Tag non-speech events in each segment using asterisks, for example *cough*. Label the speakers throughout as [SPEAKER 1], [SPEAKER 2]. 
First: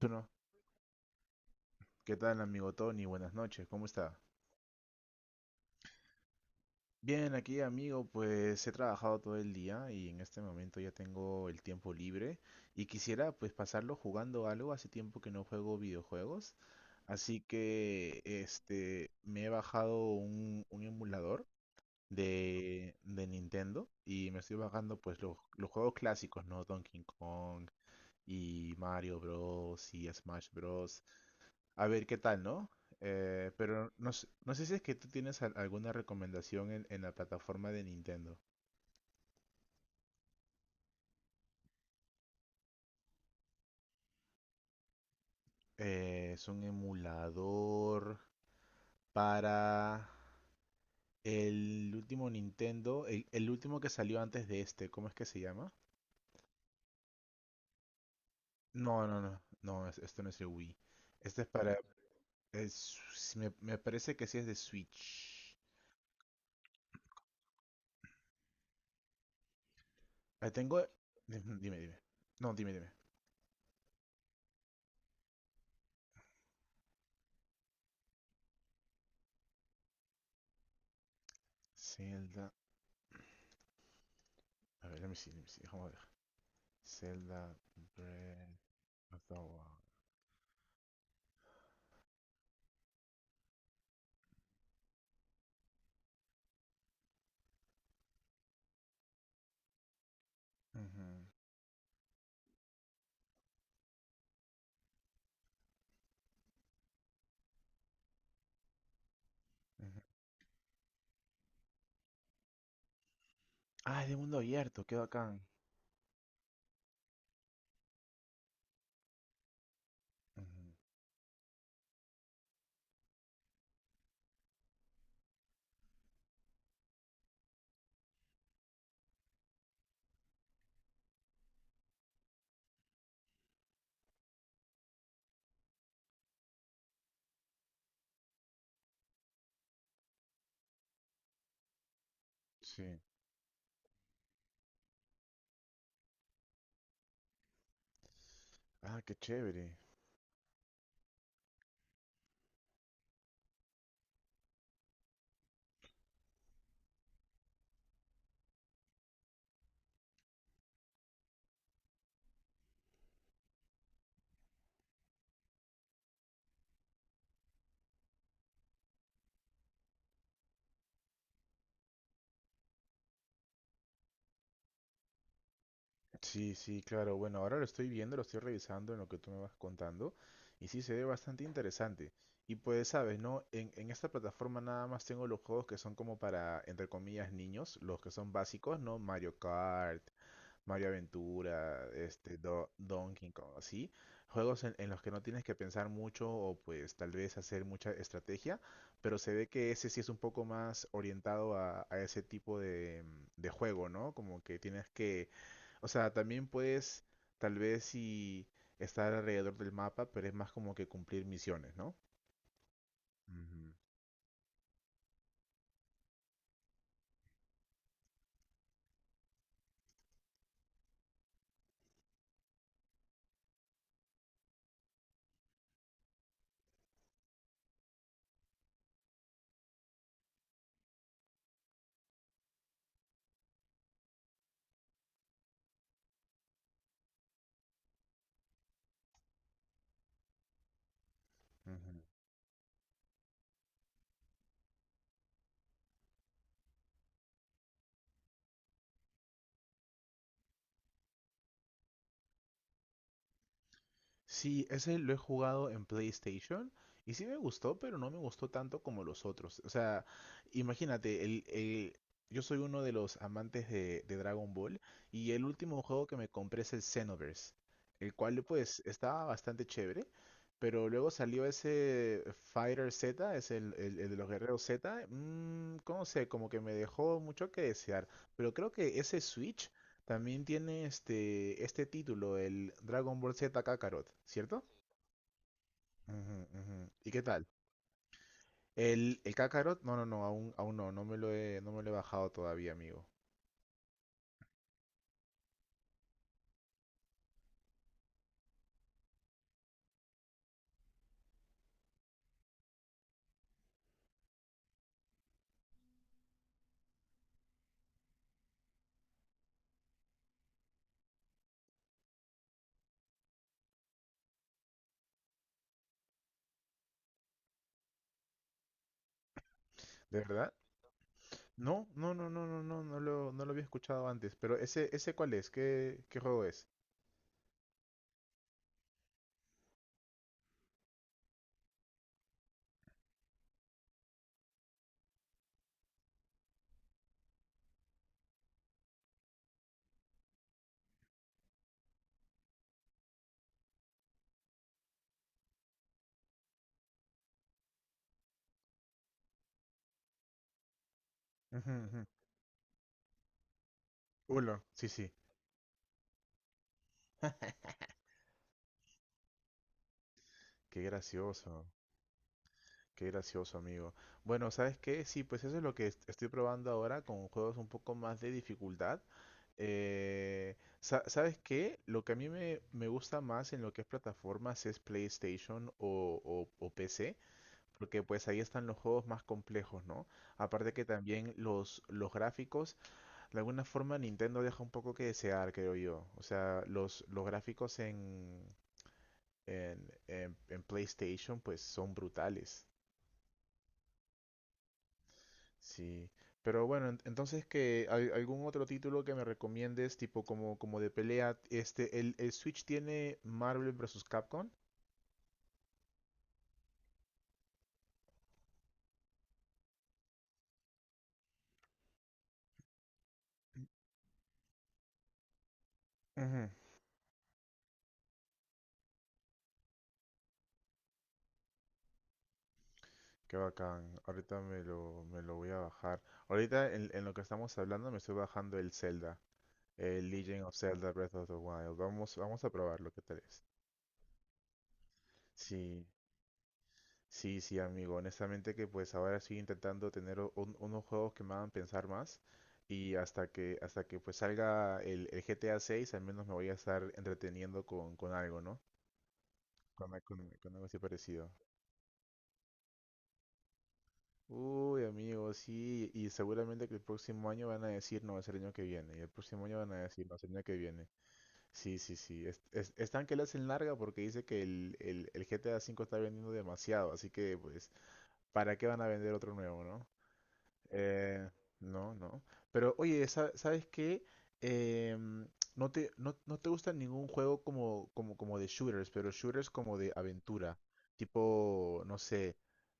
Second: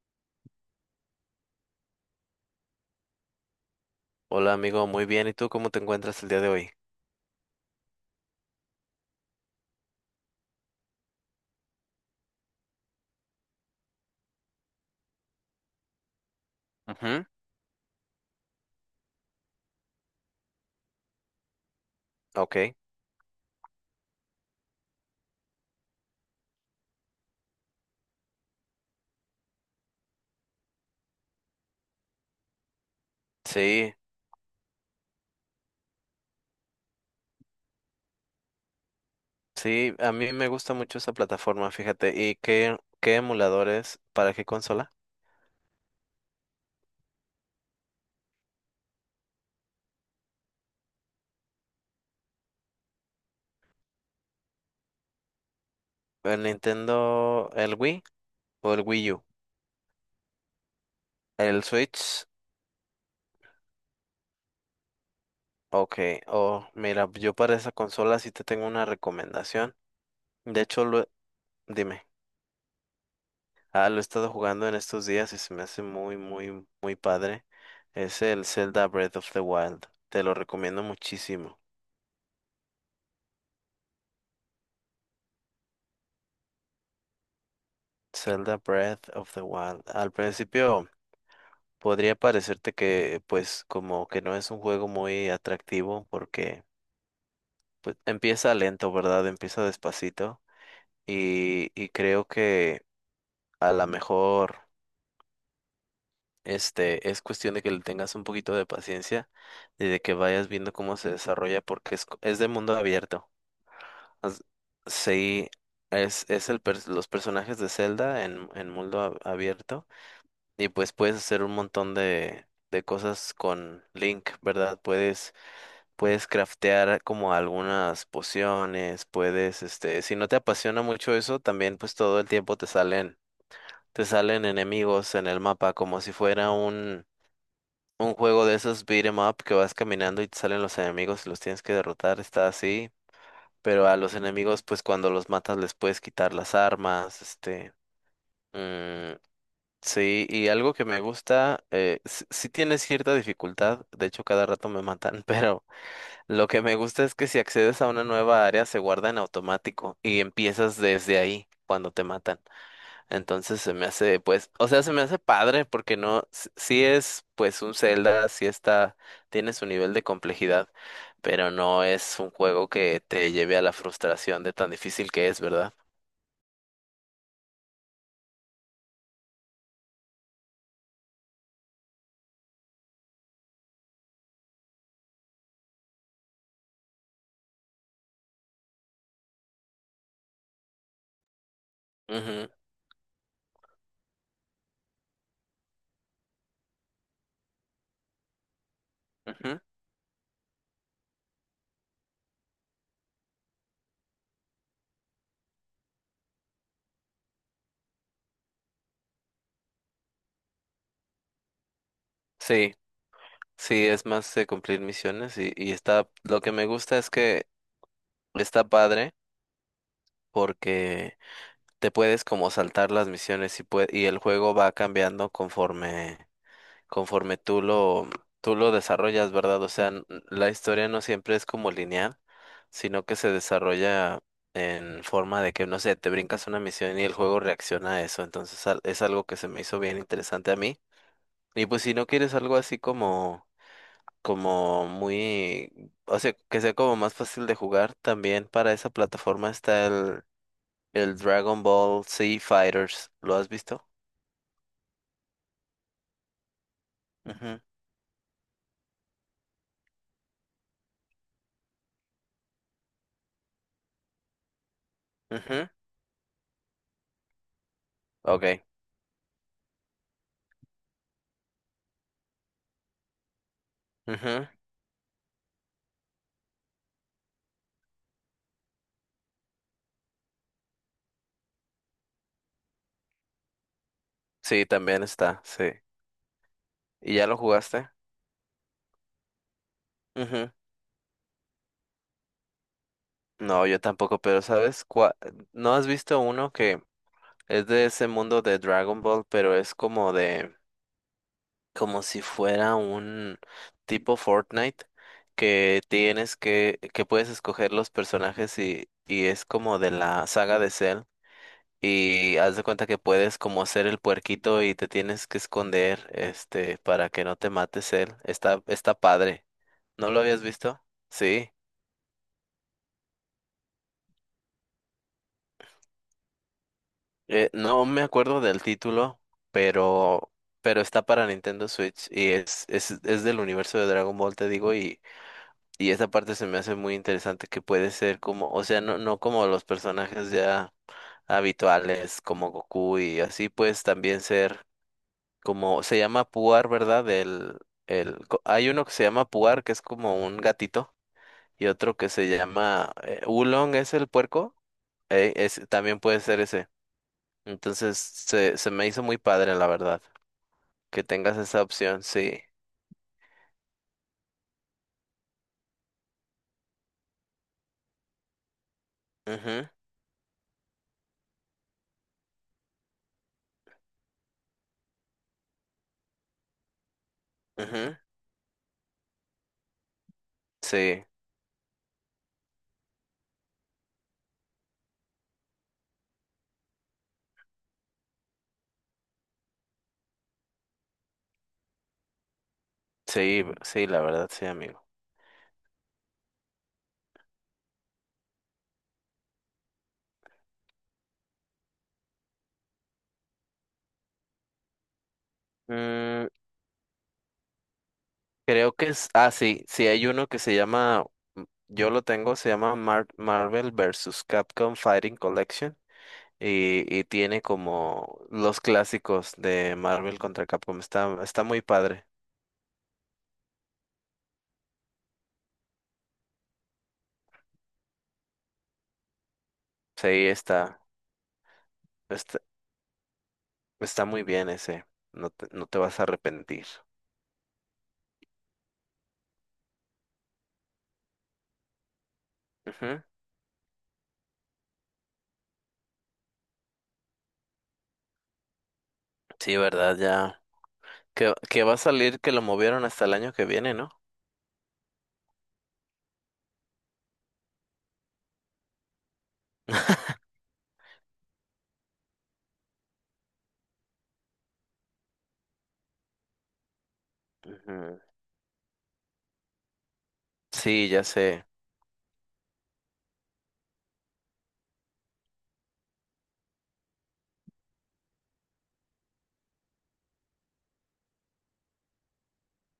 [SPEAKER 1] Bueno, ¿qué tal amigo Tony? Buenas noches, ¿cómo está?
[SPEAKER 2] Hola amigo, muy bien. ¿Y tú cómo te encuentras el día de hoy?
[SPEAKER 1] Bien, aquí amigo, pues he trabajado todo el día y en este momento ya tengo el tiempo libre y quisiera pues pasarlo jugando algo, hace tiempo que no juego videojuegos,
[SPEAKER 2] Ujú.
[SPEAKER 1] así que me he bajado un emulador
[SPEAKER 2] Ok,
[SPEAKER 1] de Nintendo y me estoy bajando pues los juegos clásicos, ¿no? Donkey Kong y Mario Bros. Y Smash Bros. A ver qué tal, ¿no? Pero
[SPEAKER 2] sí,
[SPEAKER 1] no, no sé si es que tú tienes alguna recomendación en la plataforma de Nintendo.
[SPEAKER 2] sí, a mí me gusta mucho esa plataforma, fíjate. ¿Y qué emuladores para qué consola?
[SPEAKER 1] Es un emulador para el último Nintendo, el último que salió antes de este, ¿cómo es que se llama?
[SPEAKER 2] ¿El Nintendo, el Wii o el
[SPEAKER 1] No,
[SPEAKER 2] Wii
[SPEAKER 1] no,
[SPEAKER 2] U?
[SPEAKER 1] no, no, esto no es el Wii. Este es
[SPEAKER 2] ¿El
[SPEAKER 1] para...
[SPEAKER 2] Switch?
[SPEAKER 1] Si me parece que sí es de Switch.
[SPEAKER 2] Ok, oh, mira, yo para esa consola sí te tengo una recomendación.
[SPEAKER 1] Ah,
[SPEAKER 2] De
[SPEAKER 1] tengo...
[SPEAKER 2] hecho,
[SPEAKER 1] Dime, dime.
[SPEAKER 2] dime,
[SPEAKER 1] No, dime, dime.
[SPEAKER 2] lo he estado jugando en estos días y se me hace muy, muy, muy padre. Es el Zelda Breath of the Wild. Te lo recomiendo muchísimo.
[SPEAKER 1] Zelda... A ver, let me see, déjame ver. Zelda
[SPEAKER 2] Zelda
[SPEAKER 1] Breath.
[SPEAKER 2] Breath of
[SPEAKER 1] Hasta
[SPEAKER 2] the
[SPEAKER 1] ahora.
[SPEAKER 2] Wild. Al principio podría parecerte que pues como que no es un juego muy atractivo porque pues empieza lento, ¿verdad? Empieza despacito
[SPEAKER 1] Ujú,
[SPEAKER 2] y creo que a lo mejor es cuestión de que le tengas un poquito de paciencia y
[SPEAKER 1] ujú.
[SPEAKER 2] de que vayas viendo cómo se desarrolla porque es de mundo abierto.
[SPEAKER 1] Ah, es de mundo
[SPEAKER 2] As-
[SPEAKER 1] abierto, qué bacán.
[SPEAKER 2] Sí, es el los personajes de Zelda en mundo abierto.
[SPEAKER 1] Ujú.
[SPEAKER 2] Y pues puedes hacer un montón de cosas con Link, ¿verdad? Puedes craftear como algunas pociones, puedes, si no te apasiona mucho eso, también pues todo el tiempo te salen enemigos en el mapa, como si fuera un juego de esos beat 'em up que vas caminando y te salen los enemigos y los tienes que derrotar, está así.
[SPEAKER 1] Sí.
[SPEAKER 2] Pero a los enemigos, pues cuando los matas les puedes quitar las armas, este.
[SPEAKER 1] Ah, qué
[SPEAKER 2] mm,
[SPEAKER 1] chévere.
[SPEAKER 2] Sí, y algo que me gusta, sí tiene cierta dificultad, de hecho cada rato me matan, *laughs* pero lo que me gusta es que si accedes a una nueva área se guarda en automático y empiezas desde ahí cuando te matan. Entonces se me hace, pues, o sea, se me hace padre porque no, s- sí es pues un Zelda, sí está, tiene su nivel de complejidad, pero no es un juego que te lleve a la frustración de tan difícil que es, ¿verdad?
[SPEAKER 1] Sí, sí, claro. Bueno, ahora lo estoy viendo, lo estoy revisando en lo que tú me vas contando. Y sí, se ve bastante interesante. Y pues, sabes, ¿no? En esta plataforma nada más tengo los juegos que son como para, entre comillas, niños. Los que son básicos, ¿no? Mario Kart, Mario Aventura,
[SPEAKER 2] Ujú,
[SPEAKER 1] Donkey Kong, así. Juegos en los que no tienes que pensar mucho o pues tal vez hacer mucha estrategia, pero se ve
[SPEAKER 2] ujú.
[SPEAKER 1] que ese sí es un poco más orientado a ese tipo de juego, ¿no? Como que tienes que, o sea, también puedes tal vez sí estar alrededor del mapa, pero es más como que cumplir misiones, ¿no?
[SPEAKER 2] Sí.
[SPEAKER 1] Ujú,
[SPEAKER 2] Sí, es más de cumplir misiones y está, lo que me gusta es que está padre porque te puedes como saltar las misiones y y el juego va cambiando conforme tú lo desarrollas, ¿verdad? O sea, la historia no siempre es como lineal, sino que se desarrolla en forma de que, no sé, te brincas una misión y el juego reacciona a eso. Entonces es algo que se me hizo bien interesante a mí. Y pues si
[SPEAKER 1] ujú.
[SPEAKER 2] no quieres algo así como muy, o sea, que sea como más fácil de jugar. También para esa plataforma está el Dragon Ball Z Fighters. ¿Lo has visto?
[SPEAKER 1] Sí, ese lo he jugado en PlayStation y sí me
[SPEAKER 2] Ujú,
[SPEAKER 1] gustó, pero no me gustó tanto como los otros. O sea, imagínate, yo soy uno de los amantes de Dragon Ball y el
[SPEAKER 2] ujú.
[SPEAKER 1] último juego que me compré es el Xenoverse, el cual
[SPEAKER 2] Ok.
[SPEAKER 1] pues estaba bastante chévere, pero luego salió ese Fighter Z, es el de los
[SPEAKER 2] Ujú.
[SPEAKER 1] guerreros Z, ¿cómo sé? Como que me dejó mucho que desear, pero creo que ese Switch también tiene este título, el Dragon Ball Z Kakarot, ¿cierto?
[SPEAKER 2] Sí, también está, sí.
[SPEAKER 1] Ujú, ujú. ¿Y
[SPEAKER 2] ¿Y
[SPEAKER 1] qué
[SPEAKER 2] ya lo
[SPEAKER 1] tal?
[SPEAKER 2] jugaste?
[SPEAKER 1] ¿El Kakarot? No, no, no,
[SPEAKER 2] Ujú.
[SPEAKER 1] aún no, no me lo he bajado todavía, amigo.
[SPEAKER 2] No, yo tampoco, pero ¿No has visto uno que es de ese mundo de Dragon Ball, pero es como de... como si fuera un tipo Fortnite que que puedes escoger los personajes y es como de la saga de Cell. Y haz de cuenta que puedes como ser el puerquito y te tienes que esconder, este, para que no te mate Cell. Está, está padre. ¿No
[SPEAKER 1] ¿De
[SPEAKER 2] lo habías
[SPEAKER 1] verdad?
[SPEAKER 2] visto? Sí.
[SPEAKER 1] No, no, no, no, no, no, no lo había escuchado antes, pero ese ¿cuál es? ¿Qué juego es?
[SPEAKER 2] No me acuerdo del título, pero, pero está para Nintendo Switch y es del universo de Dragon Ball, te digo, y esa parte se me hace muy interesante que puede ser como, o sea, no como los personajes ya habituales como Goku y así, pues también ser como, se llama Puar, ¿verdad? Hay uno que se llama Puar, que es como un gatito, y
[SPEAKER 1] Ujú,
[SPEAKER 2] otro
[SPEAKER 1] ujú.
[SPEAKER 2] que se llama Oolong, es el puerco,
[SPEAKER 1] Uno, sí, sí.
[SPEAKER 2] también puede ser ese.
[SPEAKER 1] *laughs*
[SPEAKER 2] Entonces se me hizo muy padre, la verdad,
[SPEAKER 1] Qué
[SPEAKER 2] que tengas esa
[SPEAKER 1] gracioso.
[SPEAKER 2] opción, sí.
[SPEAKER 1] Qué gracioso, amigo. Bueno, ¿sabes qué? Sí, pues eso es lo que estoy probando ahora con juegos un poco más de dificultad.
[SPEAKER 2] Ujú,
[SPEAKER 1] ¿Sabes qué? Lo que a mí me gusta más en lo que es plataformas es PlayStation o PC,
[SPEAKER 2] ujú.
[SPEAKER 1] porque pues ahí están los juegos más complejos, ¿no? Aparte que
[SPEAKER 2] Sí,
[SPEAKER 1] también los gráficos, de alguna forma Nintendo deja un poco que desear, creo yo. O sea, los gráficos en, en PlayStation pues son brutales.
[SPEAKER 2] sí, sí, la verdad, sí, amigo.
[SPEAKER 1] Sí, pero bueno, entonces que algún otro título que me recomiendes, tipo como de pelea, el Switch tiene Marvel versus Capcom.
[SPEAKER 2] Mm, Creo que sí, sí hay uno que se llama, yo lo tengo, se llama Marvel vs. Capcom Fighting Collection
[SPEAKER 1] Ujú,
[SPEAKER 2] y tiene como los clásicos de Marvel contra Capcom. Está, está muy padre.
[SPEAKER 1] qué bacán, ahorita me lo voy a bajar. Ahorita en lo que estamos hablando me estoy bajando el Zelda,
[SPEAKER 2] Sí,
[SPEAKER 1] el Legend of Zelda Breath of the Wild. Vamos,
[SPEAKER 2] está,
[SPEAKER 1] vamos a probarlo, ¿qué tal es?
[SPEAKER 2] está muy bien ese. No te
[SPEAKER 1] Sí,
[SPEAKER 2] vas a arrepentir.
[SPEAKER 1] sí, sí, amigo. Honestamente que pues ahora estoy intentando tener unos juegos que me hagan pensar más y
[SPEAKER 2] Ujú.
[SPEAKER 1] hasta que pues salga el GTA 6 al menos me voy a estar entreteniendo con algo, ¿no?
[SPEAKER 2] Sí,
[SPEAKER 1] Con,
[SPEAKER 2] verdad,
[SPEAKER 1] a- con-
[SPEAKER 2] ya.
[SPEAKER 1] con algo así parecido.
[SPEAKER 2] Que va a salir, que lo movieron hasta el año que viene, ¿no?
[SPEAKER 1] Uy, amigo, sí. Y seguramente que el próximo año van a decir no, es el año que viene. Y el próximo año van a decir no, es el año que viene. Sí, sí, sí. Están que le hacen larga porque dice que el GTA 5 está vendiendo demasiado. Así que pues,
[SPEAKER 2] Ujú.
[SPEAKER 1] ¿para qué van a vender otro nuevo, no?
[SPEAKER 2] Sí, ya
[SPEAKER 1] Eh,
[SPEAKER 2] sé.
[SPEAKER 1] no, no. Pero oye, ¿sabes qué? Em, no te gusta ningún juego como, como de shooters, pero shooters como de aventura. Tipo, no sé,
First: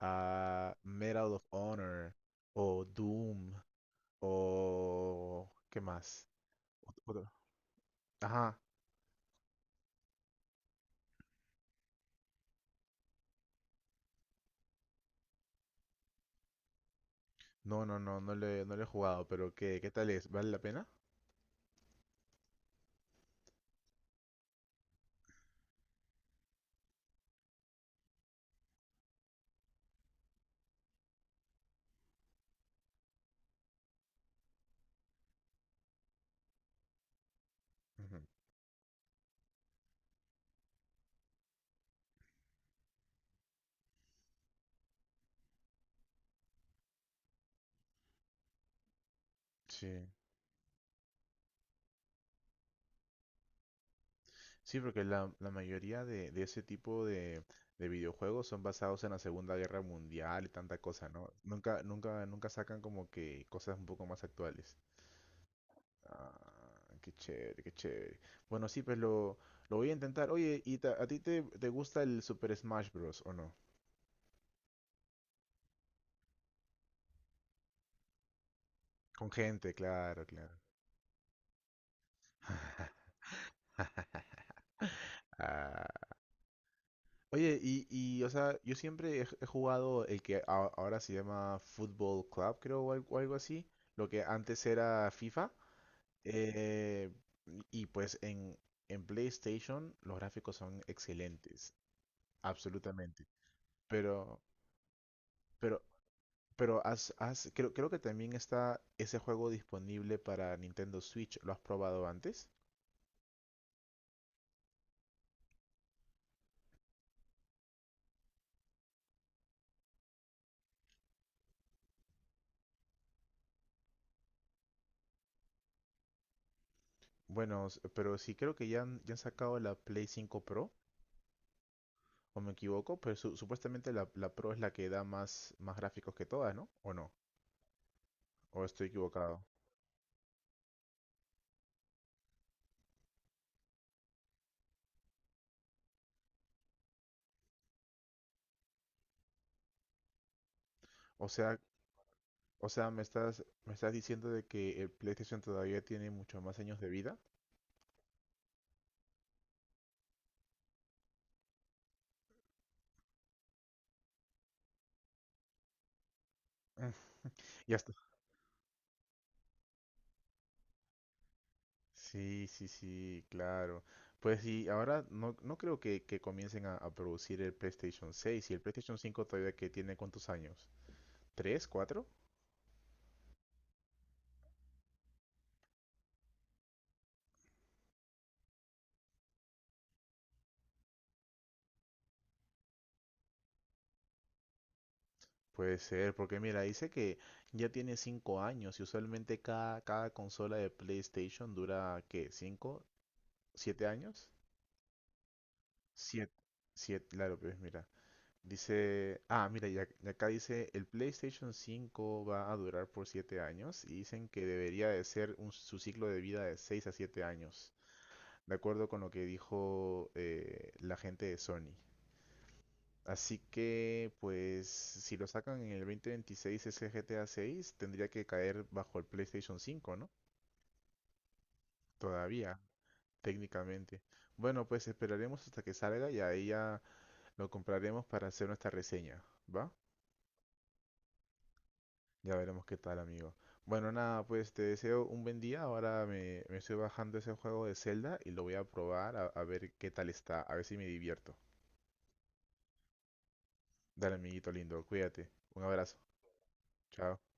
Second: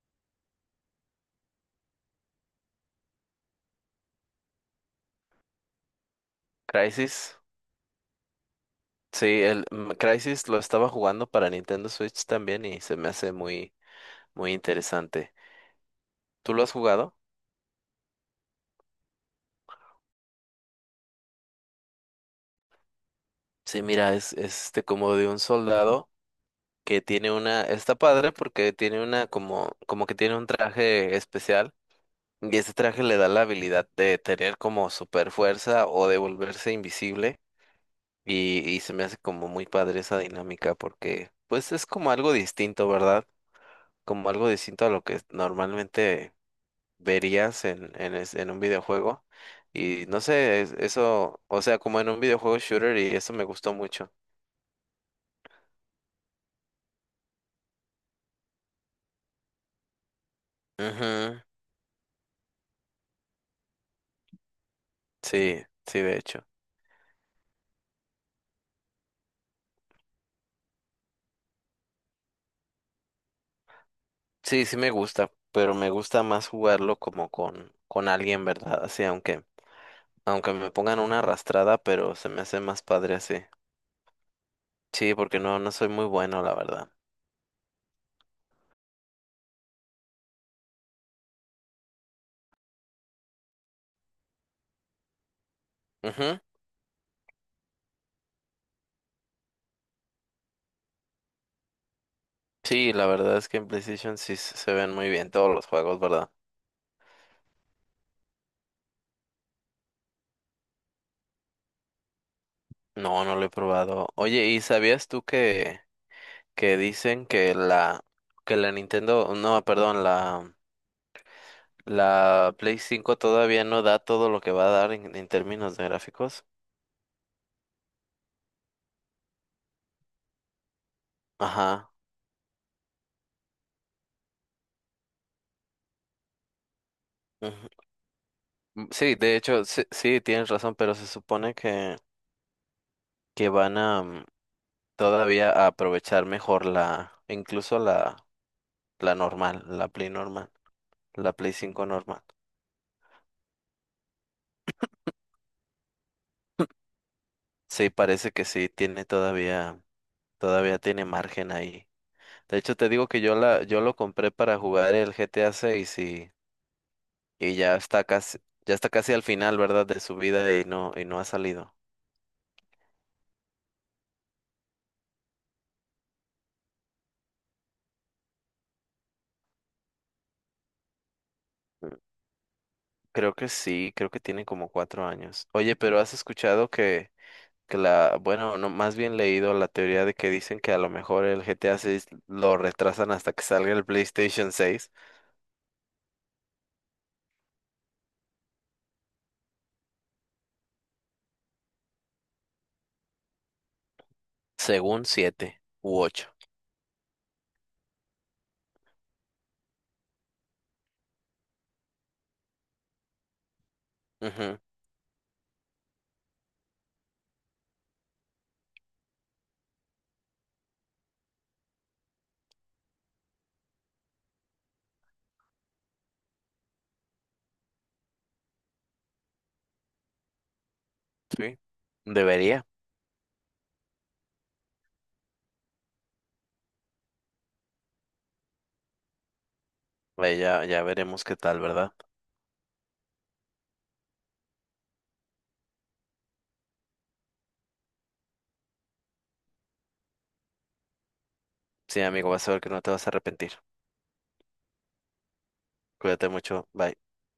[SPEAKER 1] ah, Medal of Honor o Doom o... ¿Qué más? Otro.
[SPEAKER 2] Crisis.
[SPEAKER 1] Ajá.
[SPEAKER 2] Sí, el Crysis lo estaba jugando para Nintendo Switch también y se me hace muy, muy interesante. ¿Tú lo has jugado?
[SPEAKER 1] No, no, no, no le he jugado, pero ¿qué tal es? ¿Vale la pena?
[SPEAKER 2] Sí, mira, es este como de un soldado que está padre porque tiene una como, como que tiene un traje especial y ese traje le da la habilidad de tener como super fuerza o de volverse invisible
[SPEAKER 1] Ujú.
[SPEAKER 2] y se me hace como muy padre esa dinámica porque pues es como algo distinto, ¿verdad? Como algo distinto a lo que normalmente verías en un videojuego. Y
[SPEAKER 1] Sí.
[SPEAKER 2] no sé, eso, o sea, como en un videojuego shooter y eso me gustó mucho.
[SPEAKER 1] Sí, porque la mayoría de ese tipo de videojuegos son basados en la Segunda Guerra Mundial y tanta cosa, ¿no?
[SPEAKER 2] Ujú.
[SPEAKER 1] Nunca, nunca, nunca sacan como que cosas un poco más actuales.
[SPEAKER 2] Sí, sí, de
[SPEAKER 1] Ah,
[SPEAKER 2] hecho.
[SPEAKER 1] qué chévere, qué chévere. Bueno, sí, pues lo voy a intentar. Oye, ¿y a ti te gusta el Super Smash Bros. O no?
[SPEAKER 2] Sí, sí me gusta, pero me gusta más jugarlo como con alguien, ¿verdad? Así,
[SPEAKER 1] Con gente, claro,
[SPEAKER 2] aunque
[SPEAKER 1] claro.
[SPEAKER 2] me pongan una arrastrada, pero se me hace más padre así. Sí, porque no soy muy
[SPEAKER 1] Ah,
[SPEAKER 2] bueno, la verdad.
[SPEAKER 1] oye, o sea, yo siempre he jugado el que ahora se llama Football Club, creo, o algo así, lo que antes era FIFA.
[SPEAKER 2] Ujú.
[SPEAKER 1] Eh, y pues en PlayStation los gráficos son excelentes,
[SPEAKER 2] Sí, la
[SPEAKER 1] absolutamente.
[SPEAKER 2] verdad es que en PlayStation sí
[SPEAKER 1] Pero,
[SPEAKER 2] se ven muy bien todos los
[SPEAKER 1] pero,
[SPEAKER 2] juegos, ¿verdad?
[SPEAKER 1] pero creo que también está ese juego disponible para Nintendo Switch. ¿Lo has probado antes?
[SPEAKER 2] No, no lo he probado. Oye, ¿y sabías tú que dicen que la Nintendo, no, perdón, la Play 5 todavía no da todo lo que va a dar en términos de gráficos.
[SPEAKER 1] Bueno, pero sí creo que ya han sacado la Play 5 Pro,
[SPEAKER 2] Ajá.
[SPEAKER 1] o me equivoco, pero supuestamente la Pro es la que da más gráficos que todas, ¿no? ¿O no?
[SPEAKER 2] Ujú.
[SPEAKER 1] ¿O estoy
[SPEAKER 2] Sí, de
[SPEAKER 1] equivocado?
[SPEAKER 2] hecho, sí, sí, tienes razón, pero se supone que van a todavía a aprovechar mejor la, incluso la normal,
[SPEAKER 1] O
[SPEAKER 2] la Play
[SPEAKER 1] sea,
[SPEAKER 2] 5 normal.
[SPEAKER 1] o sea, me estás diciendo de que el PlayStation todavía tiene muchos más años de vida.
[SPEAKER 2] Sí, parece que sí tiene todavía tiene margen ahí. De hecho, te digo que yo lo compré para jugar el GTA 6
[SPEAKER 1] Mm.
[SPEAKER 2] y
[SPEAKER 1] Ya está.
[SPEAKER 2] ya está casi al final, ¿verdad? De su vida y y no ha salido.
[SPEAKER 1] Sí, sí, sí, claro. Pues sí, ahora no creo que comiencen a producir el PlayStation 6 y el PlayStation 5 todavía que tiene cuántos años. ¿Tres,
[SPEAKER 2] Mm,
[SPEAKER 1] cuatro?
[SPEAKER 2] Creo que sí, creo que tiene como 4 años. Oye, pero has escuchado que la, bueno, no, más bien leído la teoría de que dicen que a lo mejor el G T A 6 lo retrasan hasta que salga el PlayStation seis
[SPEAKER 1] Puede ser, porque mira, dice que ya tiene 5 años y usualmente cada consola de PlayStation dura, ¿qué? ¿Cinco? ¿7 años?
[SPEAKER 2] según siete u
[SPEAKER 1] Siete.
[SPEAKER 2] ocho
[SPEAKER 1] Siete, claro, pues mira. Dice, ah, mira, y y acá dice, el PlayStation 5 va a durar por 7 años y dicen que debería de ser su ciclo de vida de 6 a 7 años, de acuerdo con lo que dijo la gente de Sony. Así que, pues, si lo sacan en el 2026 ese GTA 6, tendría que caer bajo el PlayStation 5, ¿no?
[SPEAKER 2] Sí.
[SPEAKER 1] Todavía,
[SPEAKER 2] Debería.
[SPEAKER 1] técnicamente. Bueno, pues esperaremos hasta que salga y ahí ya lo compraremos para hacer nuestra reseña, ¿va?
[SPEAKER 2] Vaya, ya veremos qué tal, ¿verdad?
[SPEAKER 1] Ya veremos qué tal, amigo. Bueno, nada, pues te deseo un buen día. Ahora me estoy bajando ese juego de Zelda y lo voy a probar a ver qué tal está, a ver si me divierto.
[SPEAKER 2] Sí, amigo, vas a ver que no te vas a arrepentir.
[SPEAKER 1] Dale, amiguito lindo, cuídate. Un abrazo.
[SPEAKER 2] Cuídate mucho. Bye.
[SPEAKER 1] Chao.